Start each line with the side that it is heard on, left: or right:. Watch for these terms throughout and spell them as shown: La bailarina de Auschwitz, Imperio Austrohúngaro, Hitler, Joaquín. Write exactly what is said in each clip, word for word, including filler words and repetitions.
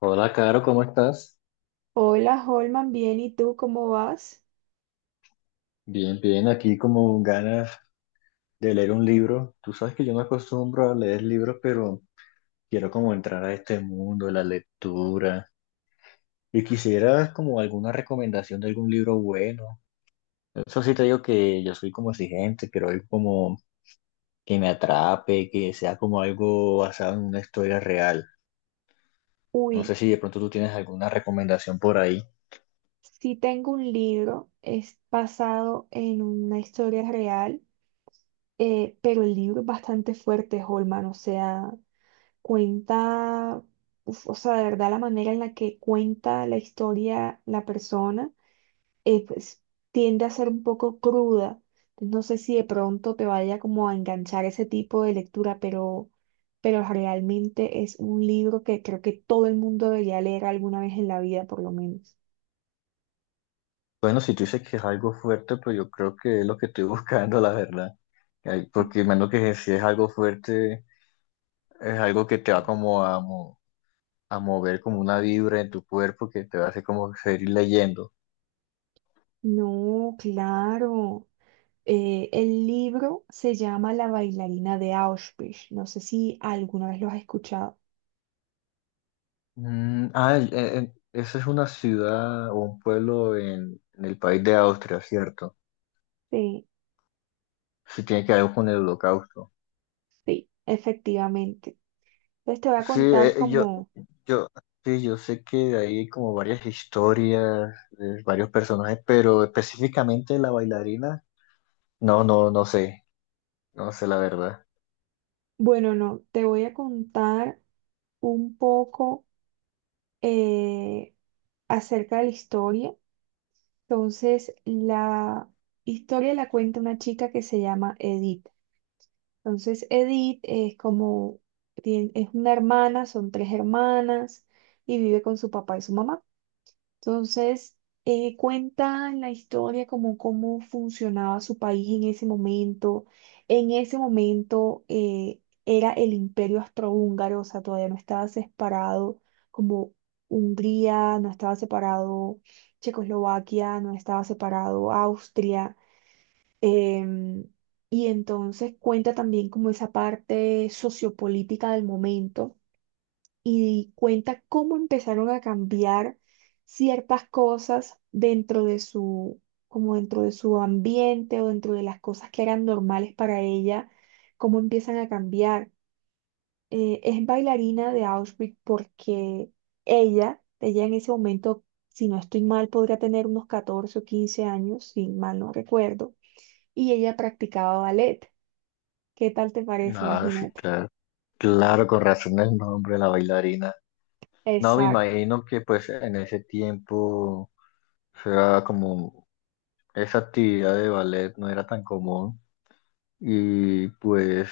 left: Hola, Caro, ¿cómo estás?
right: Hola, Holman, bien, ¿y tú cómo vas?
left: Bien, bien, aquí como ganas de leer un libro. Tú sabes que yo me acostumbro a leer libros, pero quiero como entrar a este mundo de la lectura y quisiera como alguna recomendación de algún libro bueno. Eso sí te digo que yo soy como exigente, quiero algo como que me atrape, que sea como algo basado en una historia real. No sé
right: Uy,
left: si de pronto tú tienes alguna recomendación por ahí.
right: sí tengo un libro, es basado en una historia real, eh, pero el libro es bastante fuerte, Holman, o sea, cuenta, uf, o sea, de verdad la manera en la que cuenta la historia la persona. eh, pues tiende a ser un poco cruda. No sé si de pronto te vaya como a enganchar ese tipo de lectura, pero, pero realmente es un libro que creo que todo el mundo debería leer alguna vez en la vida, por lo menos.
left: Bueno, si tú dices que es algo fuerte, pues yo creo que es lo que estoy buscando, la verdad. Ay, porque menos que si es algo fuerte, es algo que te va como a, mo- a mover como una vibra en tu cuerpo que te va a hacer como seguir leyendo.
right: No, claro. Eh, el libro se llama La bailarina de Auschwitz. No sé si alguna vez lo has escuchado.
left: Mm, ah, eh, eh, esa es una ciudad o un pueblo en, en el país de Austria, ¿cierto?
right: Sí,
left: Sí, tiene que ver con el holocausto.
right: sí, efectivamente. Entonces te voy a
left: Sí,
right: contar
left: eh, yo,
right: como,
left: yo, sí, yo sé que hay como varias historias, eh, varios personajes, pero específicamente la bailarina. No, no, no sé, no sé la verdad.
right: bueno, no, te voy a contar un poco eh, acerca de la historia. Entonces, la historia la cuenta una chica que se llama Edith. Entonces, Edith es como, tien- es una hermana, son tres hermanas y vive con su papá y su mamá. Entonces, eh, cuenta en la historia como cómo funcionaba su país en ese momento. En ese momento eh, era el Imperio Austrohúngaro, o sea, todavía no estaba separado como Hungría, no estaba separado Checoslovaquia, no estaba separado Austria. em, y entonces cuenta también como esa parte sociopolítica del momento y cuenta cómo empezaron a cambiar ciertas cosas dentro de su, como dentro de su ambiente o dentro de las cosas que eran normales para ella, cómo empiezan a cambiar. Eh, es bailarina de Auschwitz porque ella, ella en ese momento, si no estoy mal, podría tener unos catorce o quince años, si mal no recuerdo, y ella practicaba ballet. ¿Qué tal te parece?
left: Ah, sí,
right: Imagínate.
left: claro, claro, con razón el nombre, la bailarina. No, me
right: Exacto.
left: imagino que pues en ese tiempo, o sea, como esa actividad de ballet no era tan común y pues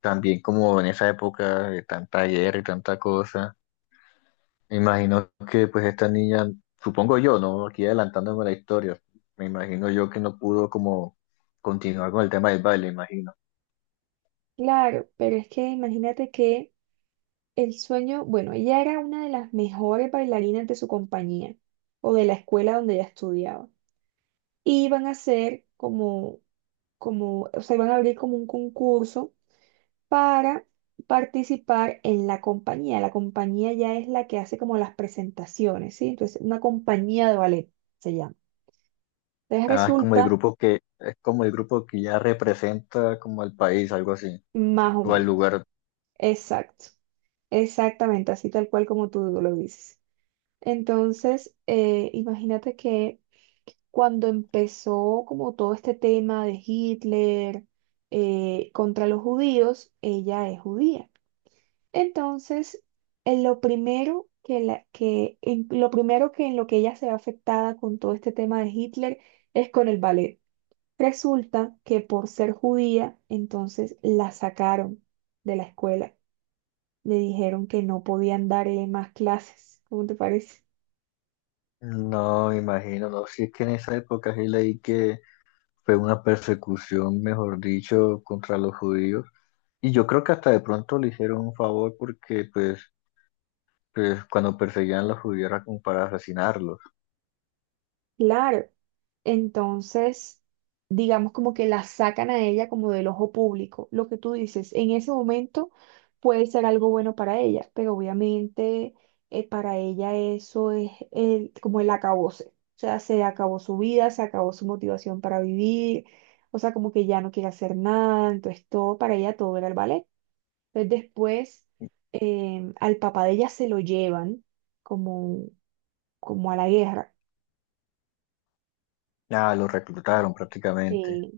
left: también como en esa época de tanta guerra y tanta cosa, me imagino que pues esta niña, supongo yo, ¿no? Aquí adelantándome la historia, me imagino yo que no pudo como continuar con el tema del baile, imagino.
right: Claro, pero es que imagínate que el sueño, bueno, ella era una de las mejores bailarinas de su compañía o de la escuela donde ella estudiaba. Y iban a hacer como, como, o sea, iban a abrir como un concurso para participar en la compañía. La compañía ya es la que hace como las presentaciones, ¿sí? Entonces, una compañía de ballet se llama. Entonces
left: Ah, es como el
right: resulta
left: grupo que, es como el grupo que ya representa como al país, algo así,
right: más o
left: o al
right: menos.
left: lugar.
right: Exacto. Exactamente, así tal cual como tú lo dices. Entonces, eh, imagínate que cuando empezó como todo este tema de Hitler eh, contra los judíos, ella es judía. Entonces, en lo primero que, la- que- en lo primero que en lo que ella se ve afectada con todo este tema de Hitler es con el ballet. Resulta que por ser judía, entonces la sacaron de la escuela. Le dijeron que no podían darle más clases. ¿Cómo te parece?
left: No, me imagino, no, si es que en esa época sí leí que fue una persecución, mejor dicho, contra los judíos. Y yo creo que hasta de pronto le hicieron un favor porque pues, pues cuando perseguían a los judíos era como para asesinarlos.
right: Claro. Entonces, digamos como que la sacan a ella como del ojo público. Lo que tú dices, en ese momento puede ser algo bueno para ella, pero obviamente eh, para ella eso es el- como el acabose. O sea, se acabó su vida, se acabó su motivación para vivir, o sea, como que ya no quiere hacer nada, entonces todo para ella todo era el ballet. Entonces después em, al papá de ella se lo llevan como, como a la guerra.
left: Ah, los reclutaron prácticamente.
right: eh,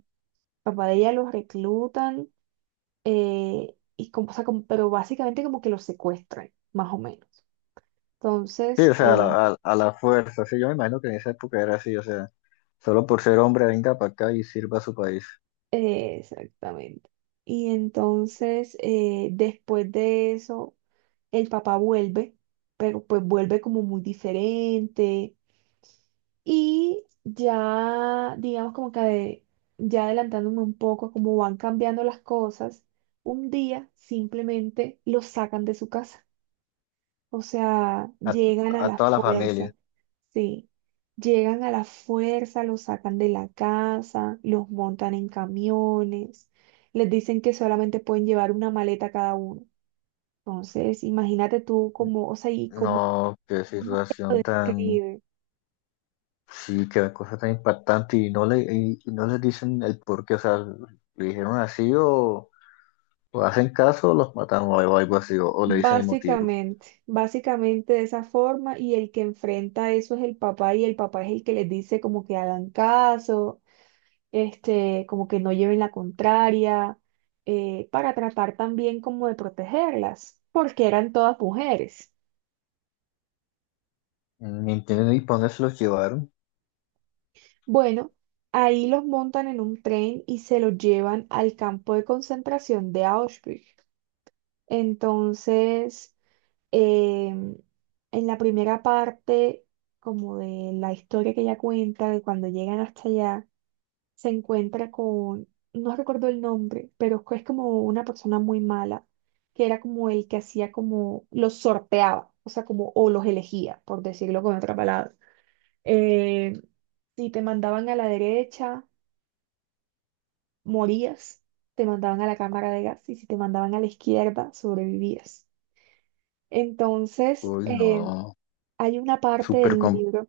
right: Papá de ella los reclutan, eh, y como, o sea, como- pero básicamente como que los secuestran, más o menos.
left: Sí,
right: Entonces,
left: o sea, a
right: eh,
left: la, a- a la fuerza. Sí, yo me imagino que en esa época era así, o sea, solo por ser hombre venga para acá y sirva a su país.
right: eh, exactamente. Y entonces, eh, después de eso, el papá vuelve, pero pues vuelve como muy diferente. Y ya, digamos como que ade- ya adelantándome un poco a cómo van cambiando las cosas, un día simplemente los sacan de su casa. O sea,
left: A,
right: llegan a
left: a
right: la
left: toda la
right: fuerza,
left: familia.
right: sí, llegan a la fuerza, los sacan de la casa, los montan en camiones, les dicen que solamente pueden llevar una maleta cada uno. Entonces, imagínate tú cómo, o sea, y cómo,
left: No, qué
right: cómo te lo
left: situación tan,
right: describe.
left: sí, qué cosa tan impactante y no le, y, y no les dicen el por qué, o sea, le dijeron así o, o hacen caso o los matamos o algo así, o, o le dicen el motivo.
right: Básicamente, básicamente de esa forma, y el que enfrenta eso es el papá, y el papá es el que les dice como que hagan caso, este, como que no lleven la contraria, eh, para tratar también como de protegerlas, porque eran todas mujeres.
left: Ni entienden ni para dónde se los llevaron.
right: Bueno, ahí los montan en un tren y se los llevan al campo de concentración de Auschwitz. Entonces, em, en la primera parte, como de la historia que ella cuenta, de cuando llegan hasta allá, se encuentra con, no recuerdo el nombre, pero es como una persona muy mala, que era como el que hacía como, los sorteaba, o sea, como, o los elegía, por decirlo con otra palabra. Eh, si te mandaban a la derecha, morías, te mandaban a la cámara de gas y si te mandaban a la izquierda, sobrevivías. Entonces,
left: Uy,
right: eh,
left: no,
right: hay una parte
left: súper
right: del
left: com-
right: libro,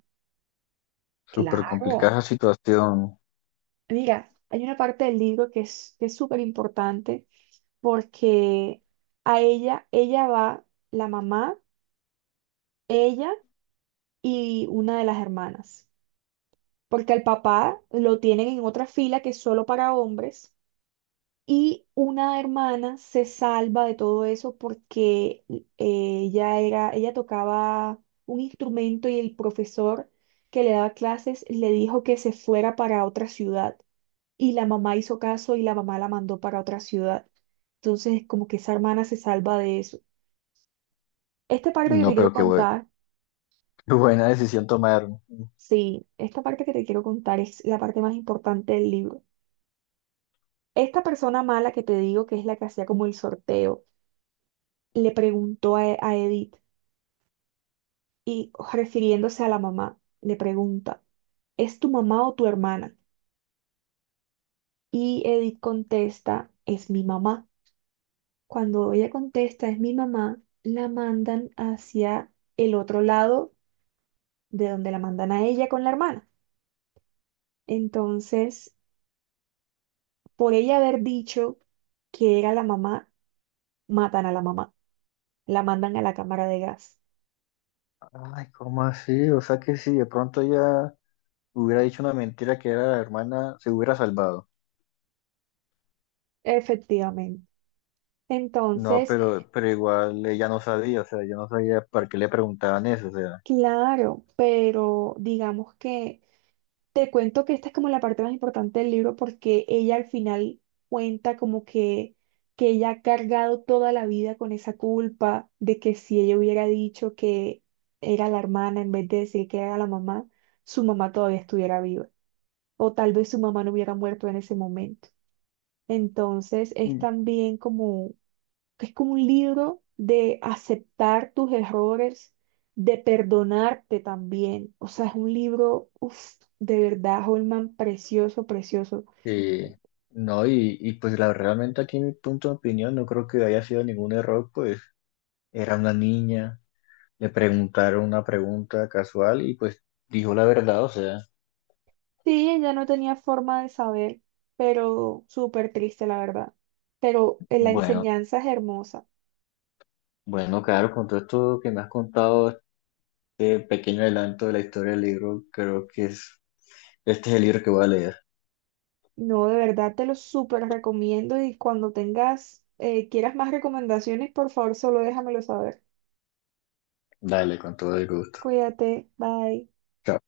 left: súper
right: claro,
left: complicada esa situación.
right: mira, hay una parte del libro que es que es súper importante porque a ella, ella va la mamá, ella y una de las hermanas, porque al papá lo tienen en otra fila que es solo para hombres y una hermana se salva de todo eso porque eh, ella era, ella tocaba un instrumento y el profesor que le daba clases le dijo que se fuera para otra ciudad y la mamá hizo caso y la mamá la mandó para otra ciudad. Entonces, como que esa hermana se salva de eso. Esta parte que te
left: No,
right: quiero
left: pero qué bue-
right: contar,
left: qué buena decisión tomaron.
right: sí, esta parte que te quiero contar es la parte más importante del libro. Esta persona mala que te digo, que es la que hacía como el sorteo, le preguntó a, a Edith y refiriéndose a la mamá, le pregunta, ¿es tu mamá o tu hermana? Y Edith contesta, es mi mamá. Cuando ella contesta, es mi mamá, la mandan hacia el otro lado de donde la mandan a ella con la hermana. Entonces, por ella haber dicho que era la mamá, matan a la mamá, la mandan a la cámara de gas.
left: Ay, ¿cómo así? O sea que si de pronto ella hubiera dicho una mentira que era la hermana, se hubiera salvado.
right: Efectivamente.
left: No,
right: Entonces, eh,
left: pero, pero igual ella no sabía, o sea, yo no sabía para qué le preguntaban eso, o sea,
right: claro, pero digamos que te cuento que esta es como la parte más importante del libro porque ella al final cuenta como que, que ella ha cargado toda la vida con esa culpa de que si ella hubiera dicho que era la hermana en vez de decir que era la mamá, su mamá todavía estuviera viva. O tal vez su mamá no hubiera muerto en ese momento. Entonces es
left: mm,
right: también como, es como un libro de aceptar tus errores, de perdonarte también. O sea, es un libro, uf, de verdad, Holman, precioso, precioso.
left: eh, no, y, y pues la, realmente aquí mi punto de opinión no creo que haya sido ningún error, pues era una niña, le preguntaron una pregunta casual y pues dijo la verdad, o sea,
right: Sí, ella no tenía forma de saber, pero súper triste, la verdad. Pero eh, la
left: bueno,
right: enseñanza es hermosa.
left: bueno, claro, con todo esto que me has contado, este pequeño adelanto de la historia del libro, creo que es, este es el libro que voy a leer.
right: No, de verdad te lo súper recomiendo y cuando tengas, eh, quieras más recomendaciones, por favor, solo déjamelo saber.
left: Dale, con todo el gusto.
right: Cuídate, bye.
left: Chao.